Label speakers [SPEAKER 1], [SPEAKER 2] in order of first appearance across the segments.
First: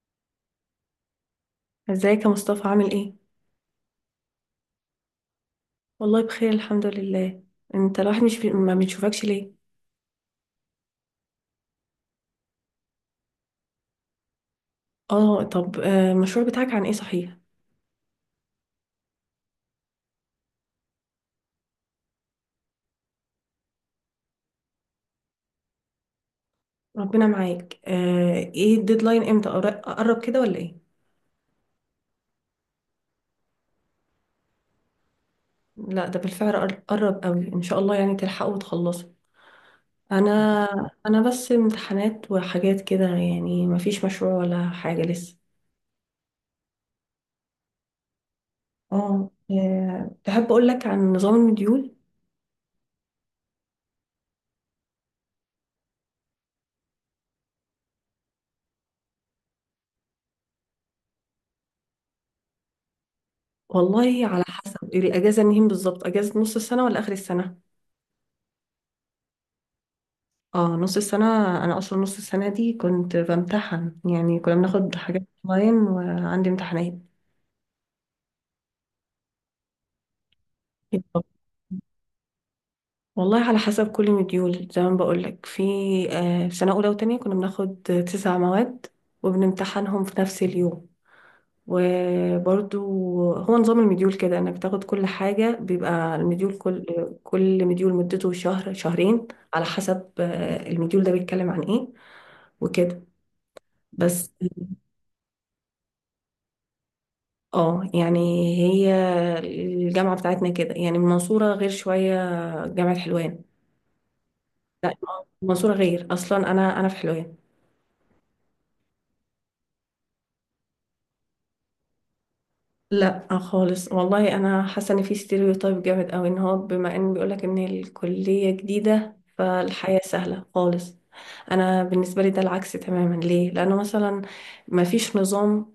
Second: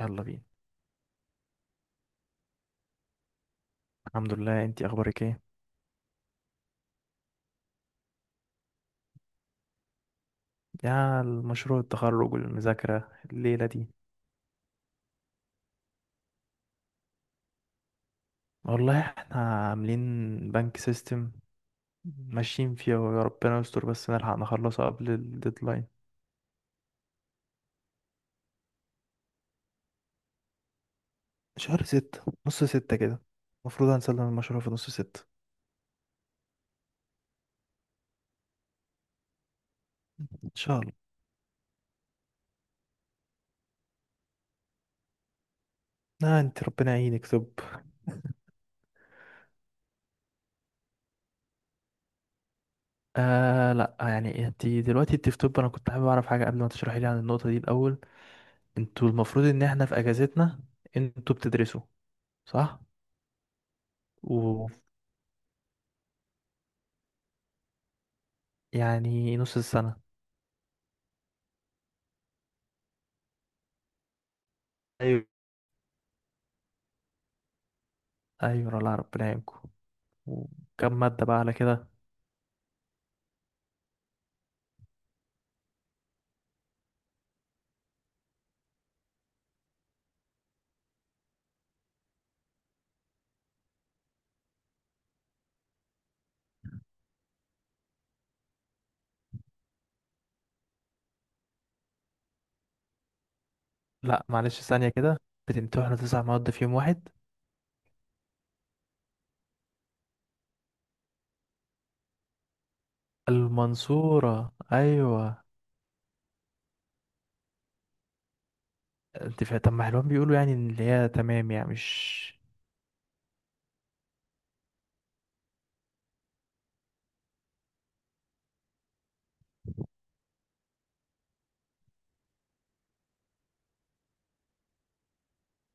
[SPEAKER 1] يلا بينا.
[SPEAKER 2] ازيك يا مصطفى، عامل ايه؟
[SPEAKER 1] الحمد لله، انتي اخبارك ايه؟
[SPEAKER 2] والله بخير، الحمد لله. انت الواحد مش ما بنشوفكش ليه؟
[SPEAKER 1] يا المشروع التخرج والمذاكرة الليلة دي.
[SPEAKER 2] اه طب المشروع بتاعك عن ايه، صحيح؟
[SPEAKER 1] والله احنا عاملين بنك سيستم ماشيين فيه ويا ربنا يستر بس نلحق نخلصه قبل الديدلاين.
[SPEAKER 2] ربنا معاك. ايه الديدلاين؟ امتى قرب كده ولا ايه؟
[SPEAKER 1] شهر 6، نص 6 كده. المفروض هنسلم المشروع في نص 6.
[SPEAKER 2] لا ده بالفعل قرب قوي، ان شاء الله يعني تلحقوا وتخلصوا.
[SPEAKER 1] ان شاء
[SPEAKER 2] انا
[SPEAKER 1] الله.
[SPEAKER 2] انا بس امتحانات وحاجات كده، يعني ما فيش مشروع ولا حاجة لسه.
[SPEAKER 1] لا انت ربنا يعينك، طب.
[SPEAKER 2] اه. تحب اقول لك عن نظام المديول؟
[SPEAKER 1] آه لا، يعني انت دلوقتي انت في طب، انا كنت حابب اعرف حاجة قبل ما تشرحي لي عن النقطة دي الاول. انتوا المفروض ان احنا في اجازتنا، انتوا بتدرسوا، صح؟
[SPEAKER 2] والله على حسب الاجازة منين بالظبط، اجازة نص السنة ولا اخر السنة؟
[SPEAKER 1] يعني نص السنة.
[SPEAKER 2] اه، نص السنة. أنا أصلا نص السنة دي كنت بمتحن، يعني كنا بناخد حاجات
[SPEAKER 1] ايوه.
[SPEAKER 2] أونلاين وعندي امتحانات.
[SPEAKER 1] أيوة، الله ربنا يعينكم. وكم مادة بقى على كده؟
[SPEAKER 2] والله على حسب، كل مديول زي ما بقولك، في في سنة أولى وتانية كنا بناخد تسع مواد، وبنمتحنهم في نفس اليوم، وبرضو هو نظام المديول كده، إنك بتاخد كل حاجة. بيبقى المديول كل مديول مدته شهر شهرين، على حسب المديول ده بيتكلم عن إيه، وكده
[SPEAKER 1] لا
[SPEAKER 2] بس.
[SPEAKER 1] معلش، ثانية كده. بتمتحنوا 9 مواد في يوم واحد؟
[SPEAKER 2] اه يعني، هي الجامعة بتاعتنا كده، يعني المنصورة غير شوية، جامعة حلوان.
[SPEAKER 1] المنصورة،
[SPEAKER 2] لا،
[SPEAKER 1] أيوة.
[SPEAKER 2] المنصورة غير اصلا، انا في حلوان.
[SPEAKER 1] أنت فا طب، ما حلوان بيقولوا يعني إن اللي هي تمام، يعني مش...
[SPEAKER 2] لا خالص، والله انا حاسة ان في ستيريوتايب جامد اوي، ان هو بما ان بيقولك ان الكلية جديدة فالحياة سهلة خالص. انا بالنسبة لي ده العكس تماما، ليه؟ لانه مثلا ما فيش نظام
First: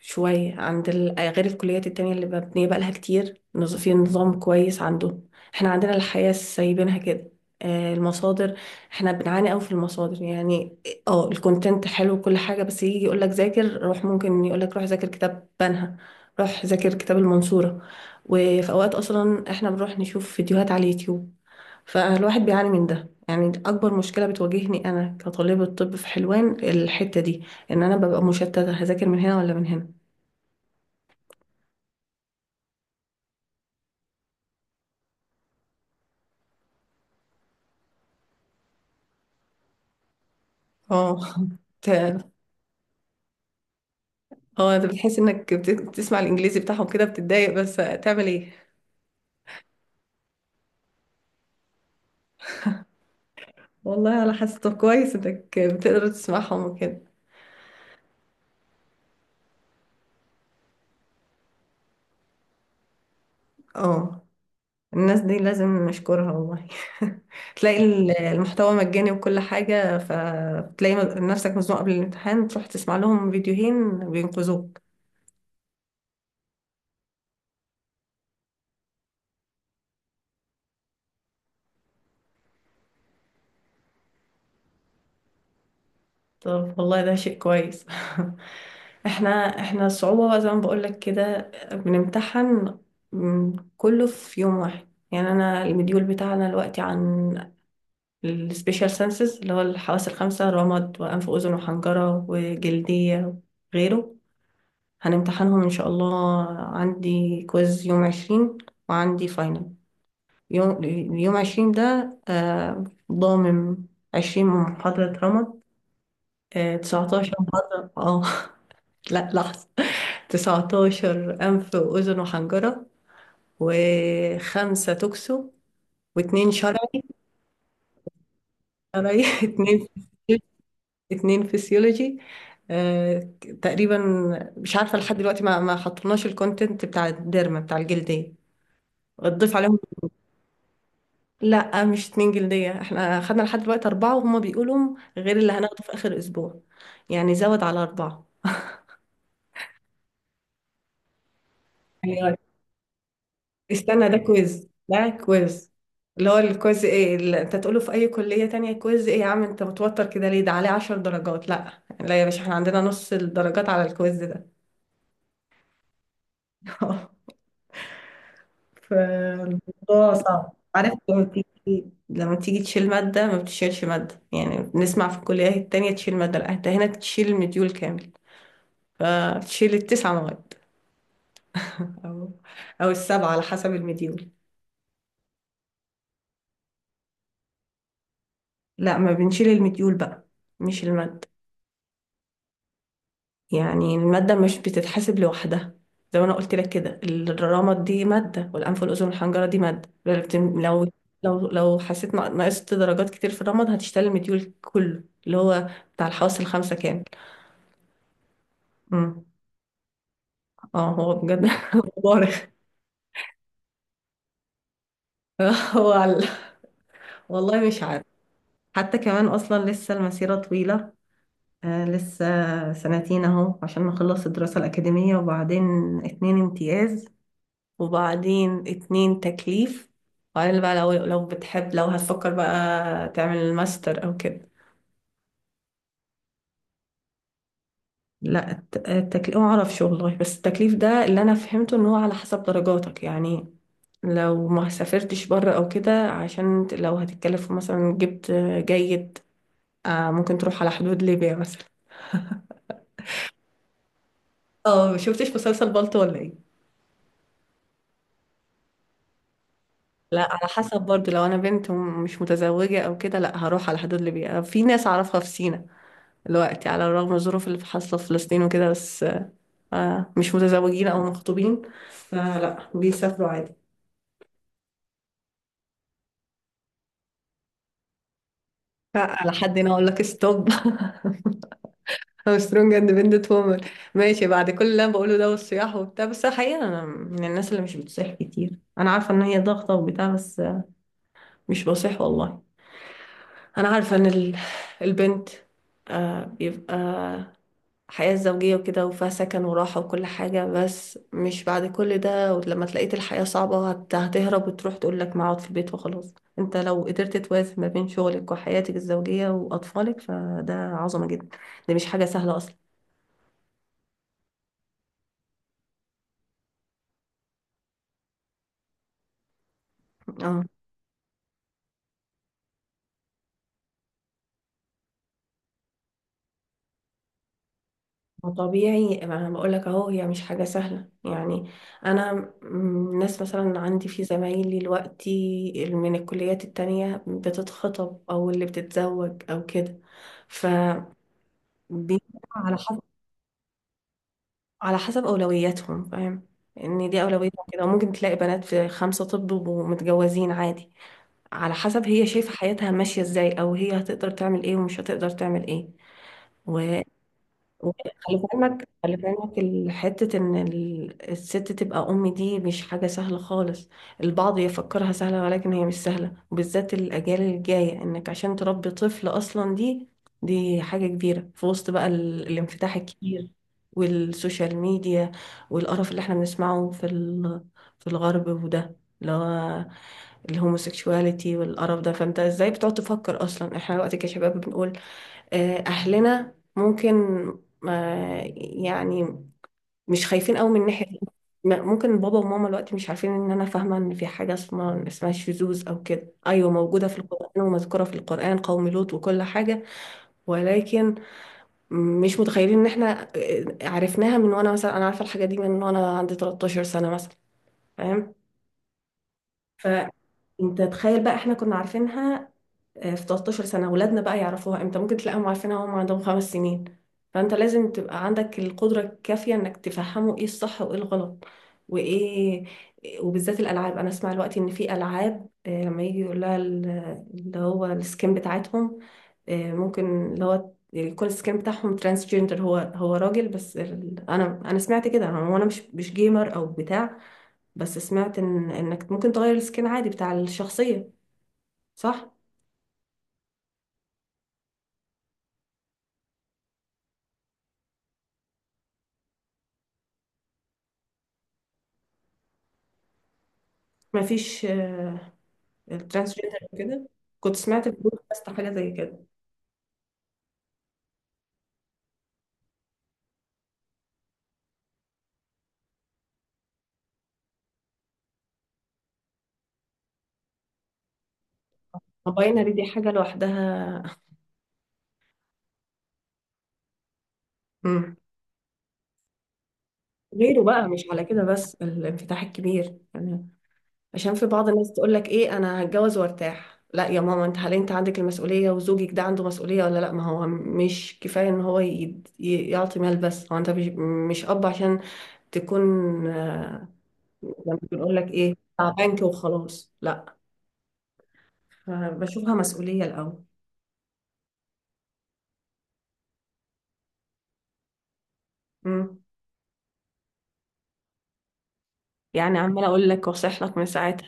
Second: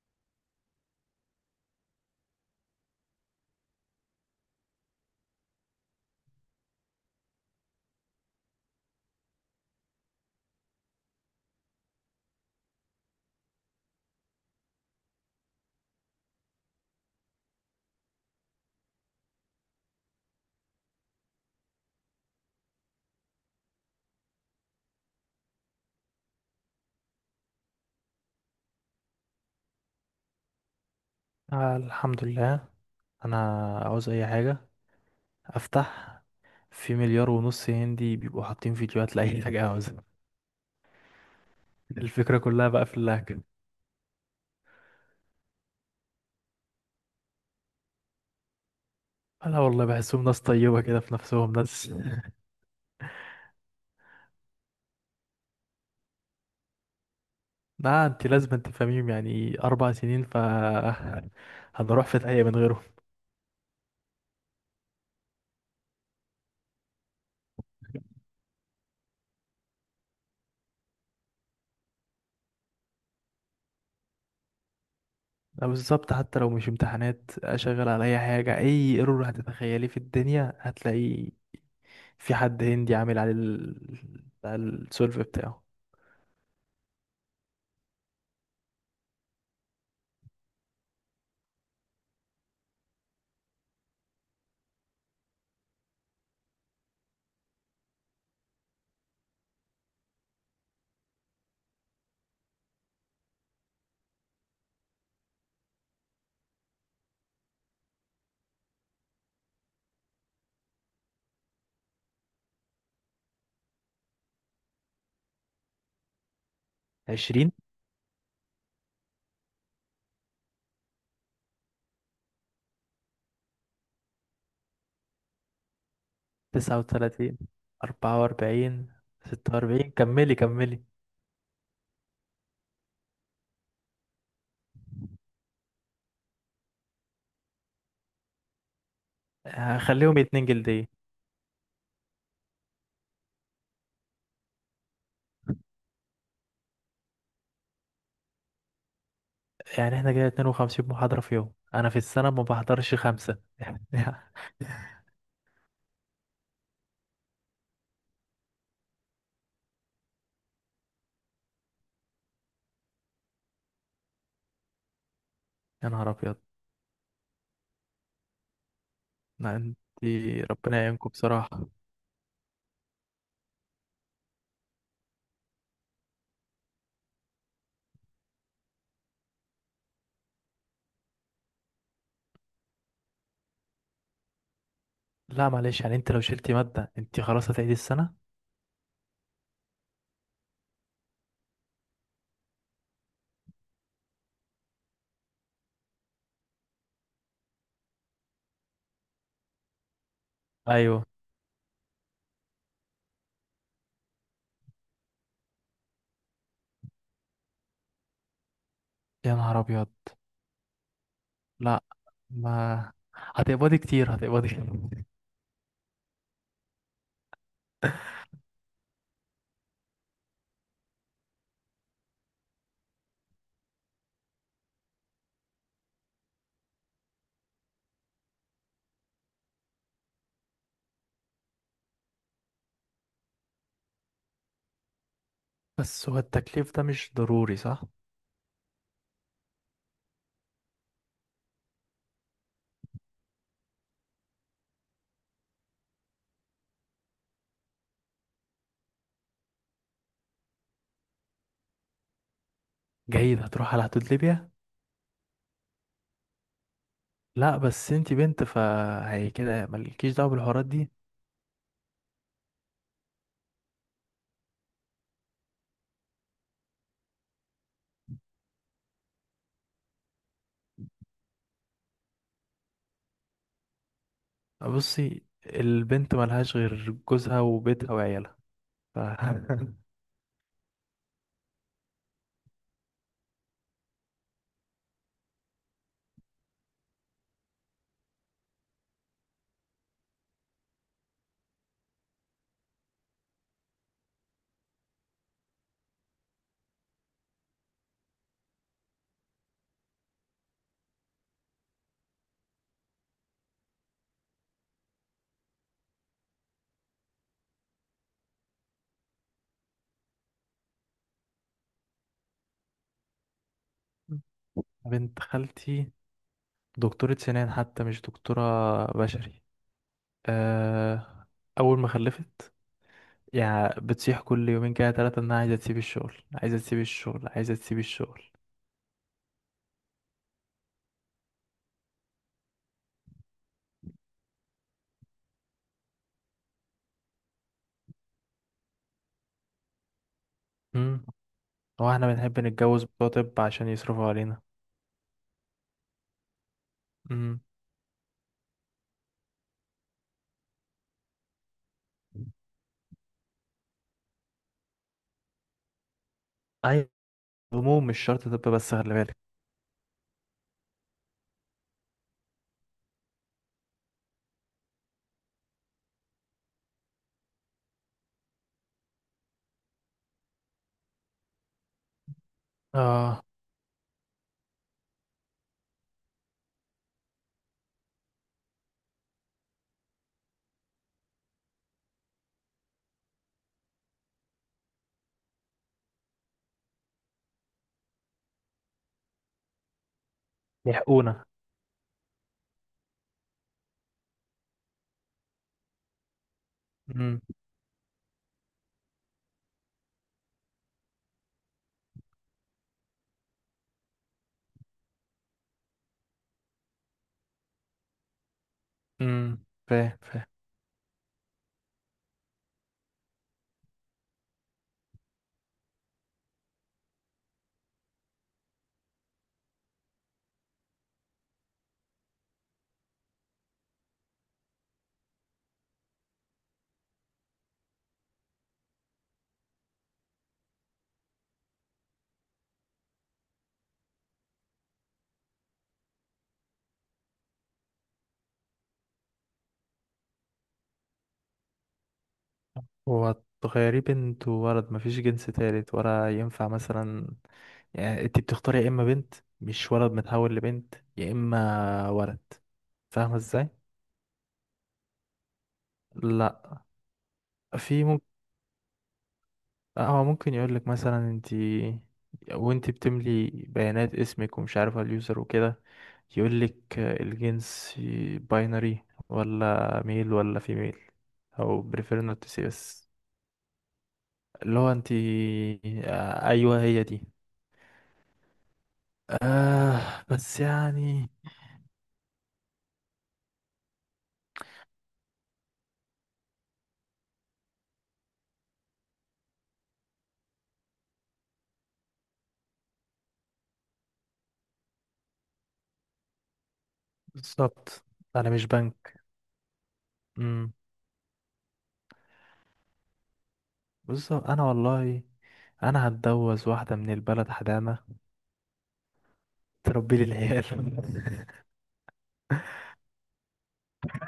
[SPEAKER 2] شوية عند ال... آه، غير الكليات التانية اللي مبنية بقالها كتير في نظام كويس عندهم. احنا عندنا الحياة سايبينها كده. المصادر، احنا بنعاني قوي في المصادر يعني. اه الكونتنت حلو وكل حاجة، بس يجي يقولك ذاكر روح، ممكن يقولك روح ذاكر كتاب بنها، روح ذاكر كتاب المنصورة. وفي اوقات اصلا احنا بنروح نشوف فيديوهات على اليوتيوب. فالواحد بيعاني من ده، يعني اكبر مشكلة بتواجهني انا كطالبة طب في حلوان الحتة دي، ان انا ببقى مشتتة، هذاكر من هنا ولا من هنا.
[SPEAKER 1] آه، الحمد لله. أنا عاوز أي حاجة أفتح، في 1.5 مليار هندي بيبقوا حاطين فيديوهات لأي حاجة عاوزها.
[SPEAKER 2] اه. ت-
[SPEAKER 1] الفكرة كلها بقى في اللهجة.
[SPEAKER 2] اه انت بتحس انك بتسمع الانجليزي بتاعهم كده بتتضايق، بس تعمل ايه؟
[SPEAKER 1] أنا والله بحسهم ناس طيبة كده، في نفسهم ناس.
[SPEAKER 2] والله على حسب، طب كويس انك بتقدر تسمعهم وكده.
[SPEAKER 1] لا انت لازم تفهميهم، يعني 4 سنين، ف هنروح في داهية من غيره.
[SPEAKER 2] اه، الناس دي لازم نشكرها والله. تلاقي المحتوى مجاني وكل حاجة، فتلاقي نفسك مزنوق قبل الامتحان تروح تسمع لهم فيديوهين بينقذوك.
[SPEAKER 1] لا بالظبط، حتى لو مش امتحانات اشغل على اي حاجه، اي ايرور هتتخيليه في الدنيا هتلاقي في حد هندي عامل على السولف بتاعه.
[SPEAKER 2] طب والله ده شيء كويس. احنا، الصعوبة بقى زي ما بقولك كده، بنمتحن كله في يوم واحد، يعني انا المديول بتاعنا دلوقتي عن السبيشال سنسز اللي هو الحواس الخمسة، رمد وانف واذن وحنجرة وجلدية وغيره. هنمتحنهم ان شاء الله. عندي كويز يوم 20، وعندي فاينل يوم يوم عشرين ده ضامن 20 محاضرة رمد، تسعتاشر
[SPEAKER 1] 20،
[SPEAKER 2] محاضرة اه. لا لحظة. 19 أنف وأذن وحنجرة، وخمسة توكسو، واتنين شرعي.
[SPEAKER 1] 39، 44،
[SPEAKER 2] شرعي
[SPEAKER 1] ستة
[SPEAKER 2] اتنين
[SPEAKER 1] وأربعين كملي كملي.
[SPEAKER 2] اتنين فسيولوجي آه، تقريبا. مش عارفة لحد دلوقتي، ما حطيناش الكونتنت بتاع الديرما بتاع الجلدية. تضيف عليهم.
[SPEAKER 1] هخليهم 2 جلدية.
[SPEAKER 2] لا مش اتنين جلدية، احنا خدنا لحد دلوقتي أربعة، وهما بيقولوا غير اللي هناخده في آخر أسبوع، يعني زود على أربعة.
[SPEAKER 1] يعني احنا كده 52 محاضرة في يوم، أنا في السنة ما بحضرش 5.
[SPEAKER 2] استنى، ده كويز. ده كويز اللي هو الكويز ايه اللي انت تقوله في اي كلية تانية. كويز ايه يا عم؟ انت متوتر كده ليه؟ ده عليه 10 درجات؟ لا لا يا باشا، احنا عندنا نص الدرجات على الكويز ده.
[SPEAKER 1] يا نهار أبيض. لا انت،
[SPEAKER 2] فالموضوع صعب،
[SPEAKER 1] ربنا
[SPEAKER 2] عارف؟
[SPEAKER 1] يعينكم
[SPEAKER 2] لما تيجي،
[SPEAKER 1] بصراحة.
[SPEAKER 2] تشيل مادة، ما بتشيلش مادة يعني، بنسمع في الكليات التانية تشيل مادة. لا، انت هنا تشيل مديول كامل. فتشيل التسع مواد. او او السبعة على حسب المديول.
[SPEAKER 1] لا معلش، يعني انت لو شلتي مادة انت خلاص هتعيدي السنة؟
[SPEAKER 2] لا، ما بنشيل المديول بقى، مش المادة. يعني المادة مش بتتحسب لوحدها. زي ما انا قلت لك كده، الرمد دي مادة، والانف والاذن والحنجرة دي مادة. لو بت- لو
[SPEAKER 1] ايوه.
[SPEAKER 2] لو لو حسيت نقصت درجات كتير في الرمد هتشتغل المديول كله اللي هو بتاع الحواس الخمسة كامل. امم.
[SPEAKER 1] يا نهار ابيض.
[SPEAKER 2] اه هو بجد.
[SPEAKER 1] لا،
[SPEAKER 2] مبارك.
[SPEAKER 1] ما هتقبضي كتير، هتقبضي كتير.
[SPEAKER 2] هو على- والله مش عارف، حتى كمان اصلا لسه المسيرة طويلة. لسه سنتين اهو عشان نخلص الدراسة الأكاديمية، وبعدين اتنين امتياز، وبعدين اتنين تكليف، وبعدين بقى لو بتحب، لو هتفكر بقى تعمل الماستر او كده.
[SPEAKER 1] بس هو التكليف ده مش ضروري، صح؟
[SPEAKER 2] لا، التكليف ما اعرفش والله، بس التكليف ده اللي انا فهمته ان هو على حسب درجاتك، يعني لو ما سافرتش بره او كده عشان لو هتتكلف مثلا جبت جيد، ممكن تروح على حدود ليبيا مثلا.
[SPEAKER 1] جيد؟ هتروح على حدود ليبيا.
[SPEAKER 2] اه، ما شفتش مسلسل بالطو ولا ايه؟
[SPEAKER 1] لا بس انت بنت، فهي كده مالكيش
[SPEAKER 2] لا
[SPEAKER 1] دعوة
[SPEAKER 2] على
[SPEAKER 1] بالحوارات
[SPEAKER 2] حسب
[SPEAKER 1] دي.
[SPEAKER 2] برضو، لو انا بنت ومش متزوجة او كده لا هروح على حدود ليبيا. في ناس اعرفها في سينا دلوقتي، على الرغم من الظروف اللي حاصلة في فلسطين وكده، بس مش متزوجين أو مخطوبين فلا بيسافروا عادي.
[SPEAKER 1] بصي، البنت ملهاش غير جوزها وبيتها وعيالها ف...
[SPEAKER 2] لا، على حد هنا أقول لك ستوب. أو سترونج اندبندنت وومن. ماشي، بعد كل اللي أنا بقوله ده والصياح وبتاع، بس حقيقة أنا من الناس اللي مش بتصيح كتير، أنا عارفة إن هي ضغطة وبتاع، بس مش بصيح والله. أنا عارفة إن البنت بيبقى حياة زوجية وكده، وفيها سكن وراحة وكل حاجة. بس مش بعد كل ده ولما تلاقيت الحياة صعبة هتهرب وتروح تقول لك ما اقعد في البيت وخلاص. انت لو قدرت توازن ما بين شغلك وحياتك الزوجية وأطفالك فده عظمة جدا، ده مش حاجة سهلة أصلا.
[SPEAKER 1] بنت خالتي دكتورة سنان، حتى مش دكتورة، بشري.
[SPEAKER 2] اه،
[SPEAKER 1] أه... أول ما خلفت يعني بتصيح كل يومين كده ثلاثة، إنها عايزة تسيب الشغل، عايزة تسيب الشغل، عايزة تسيب الشغل.
[SPEAKER 2] ما طبيعي، ما انا بقول لك اهو هي مش حاجة سهلة يعني. انا ناس مثلا عندي في زمايلي دلوقتي من الكليات التانية بتتخطب او اللي بتتزوج او كده. ف
[SPEAKER 1] امم. هو
[SPEAKER 2] بي-
[SPEAKER 1] احنا بنحب
[SPEAKER 2] على حسب
[SPEAKER 1] نتجوز بتوع طب عشان يصرفوا علينا.
[SPEAKER 2] على حسب أولوياتهم، فاهم؟ إن دي
[SPEAKER 1] امم.
[SPEAKER 2] أولوياتهم كده، وممكن تلاقي بنات في خمسة طب ومتجوزين عادي. على حسب هي شايفة حياتها ماشية إزاي، أو هي هتقدر تعمل إيه ومش هتقدر تعمل إيه.
[SPEAKER 1] أي هموم، مش
[SPEAKER 2] خلي
[SPEAKER 1] شرط طب، بس خلي
[SPEAKER 2] خلي في
[SPEAKER 1] بالك.
[SPEAKER 2] علمك الحتة، إن الست تبقى أم دي مش حاجة سهلة خالص. البعض يفكرها سهلة ولكن هي مش سهلة، وبالذات الأجيال الجاية، إنك عشان تربي طفل أصلا دي حاجة كبيرة، في وسط بقى الانفتاح
[SPEAKER 1] اه،
[SPEAKER 2] الكبير، والسوشيال ميديا، والقرف اللي احنا بنسمعه في في الغرب وده، اللي هو الهوموسيكشواليتي والقرف ده. فانت ازاي بتقعد تفكر اصلا، احنا دلوقتي كشباب بنقول أهلنا ممكن ما يعني مش خايفين قوي من ناحية.
[SPEAKER 1] يحقونا.
[SPEAKER 2] ممكن بابا وماما دلوقتي مش عارفين، إن أنا فاهمة إن في حاجة اسمها شذوذ أو كده. أيوة موجودة في
[SPEAKER 1] امم
[SPEAKER 2] القرآن ومذكورة في القرآن، قوم لوط وكل حاجة. ولكن مش متخيلين إن إحنا عرفناها من وأنا مثلا، أنا عارفة الحاجة دي من وأنا عندي 13 سنة مثلا، فاهم؟
[SPEAKER 1] امم،
[SPEAKER 2] ف
[SPEAKER 1] فاهم.
[SPEAKER 2] انت تخيل بقى، احنا كنا عارفينها في 13 سنة. ولادنا بقى يعرفوها امتى؟ ممكن تلاقيهم عارفينها وهم عندهم خمس سنين. فانت لازم تبقى عندك القدرة الكافية انك تفهموا ايه الصح وايه الغلط وايه وبالذات الالعاب، انا اسمع الوقت ان في العاب لما يجي يقول لها اللي هو السكين بتاعتهم، ممكن اللي هو يكون السكين بتاعهم ترانس جندر، هو راجل بس انا سمعت كده، انا وانا مش جيمر او بتاع، بس سمعت ان انك ممكن تغير السكين عادي بتاع الشخصية، صح.
[SPEAKER 1] هو تخيريه بنت وولد، مفيش جنس تالت، ولا ينفع مثلا؟ يعني انت بتختاري يا اما بنت، مش ولد متحول لبنت، يا اما ولد. فاهمة ازاي؟
[SPEAKER 2] مفيش الترانسجندر
[SPEAKER 1] لا
[SPEAKER 2] وكده، كنت سمعت في
[SPEAKER 1] في
[SPEAKER 2] بودكاست حاجه زي كده.
[SPEAKER 1] لا، هو ممكن يقول لك مثلا انت، وانت بتملي بيانات اسمك ومش عارفه اليوزر وكده يقول لك الجنس، باينري، ولا ميل ولا فيميل، او بريفير نوت سي،
[SPEAKER 2] الباينري دي
[SPEAKER 1] بس
[SPEAKER 2] حاجه لوحدها.
[SPEAKER 1] اللي هو انت. ايوه، هي دي.
[SPEAKER 2] مم.
[SPEAKER 1] آه بس
[SPEAKER 2] غيره بقى مش على
[SPEAKER 1] يعني
[SPEAKER 2] كده، بس الانفتاح الكبير يعني. عشان في بعض الناس تقول لك ايه، انا هتجوز وارتاح. لا يا ماما انت، هل انت عندك المسؤوليه؟ وزوجك ده عنده مسؤوليه ولا لا؟ ما هو مش كفايه ان هو يعطي مال بس، هو انت مش، مش اب عشان تكون آه، لما
[SPEAKER 1] بالظبط،
[SPEAKER 2] بنقول لك
[SPEAKER 1] انا
[SPEAKER 2] ايه،
[SPEAKER 1] مش
[SPEAKER 2] بتاع بنك
[SPEAKER 1] بنك.
[SPEAKER 2] وخلاص، لا.
[SPEAKER 1] امم.
[SPEAKER 2] فبشوفها مسؤوليه الاول.
[SPEAKER 1] بالظبط، انا والله انا هتجوز واحده من البلد حدامه
[SPEAKER 2] مم.
[SPEAKER 1] تربي لي العيال.
[SPEAKER 2] يعني عمالة أقول لك وأصيح لك من ساعتها،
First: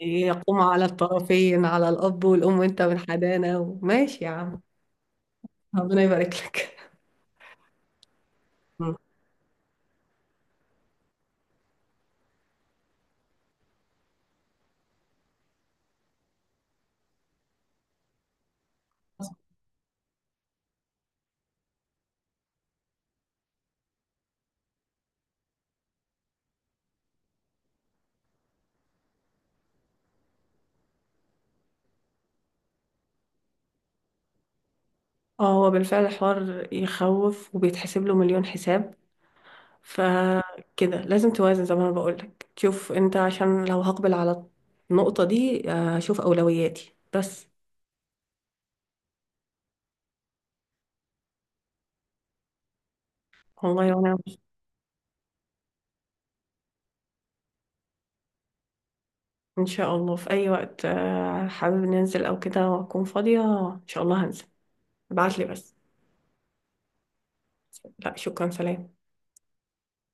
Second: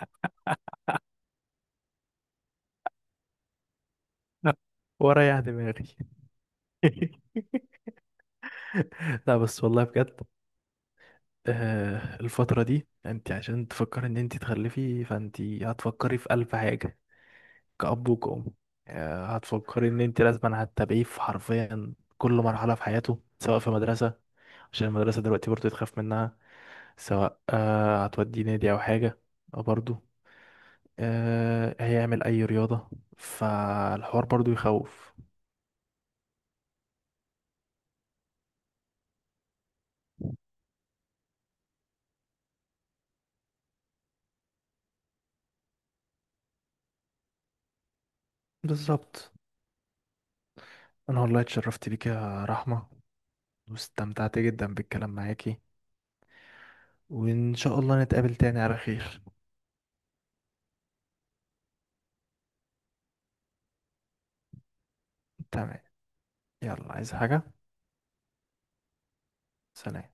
[SPEAKER 2] يقوم على الطرفين، على الأب والأم، وأنت من حدانا، وماشي يا عم.
[SPEAKER 1] ورايح دماغي.
[SPEAKER 2] ربنا يبارك لك. مم.
[SPEAKER 1] لا بس والله بجد، الفترة دي انت عشان تفكري ان انت تخلفي، فانت هتفكري في ألف حاجة، كأب وكأم. هتفكري ان انت لازم هتتابعيه في حرفيا كل مرحلة في حياته، سواء في مدرسة عشان المدرسة دلوقتي برضه تخاف منها، سواء هتوديه نادي او حاجة، أو برضه هيعمل اي رياضة، فالحوار برضه يخوف.
[SPEAKER 2] اه، هو بالفعل حوار يخوف، وبيتحسب له مليون حساب. فكده لازم توازن زي ما أنا بقول لك، تشوف أنت عشان لو هقبل على النقطة دي أشوف أولوياتي بس.
[SPEAKER 1] بالظبط، انا والله اتشرفت بيك يا رحمة،
[SPEAKER 2] والله وأنا.
[SPEAKER 1] واستمتعت جدا بالكلام معاكي، وإن شاء الله نتقابل تاني على خير.
[SPEAKER 2] إن شاء الله، في أي وقت حابب ننزل أو كده وأكون فاضية إن شاء الله هنزل، ابعتلي بس.
[SPEAKER 1] تمام، يلا، عايز حاجة؟
[SPEAKER 2] لا شكرا، سلام.
[SPEAKER 1] سلام.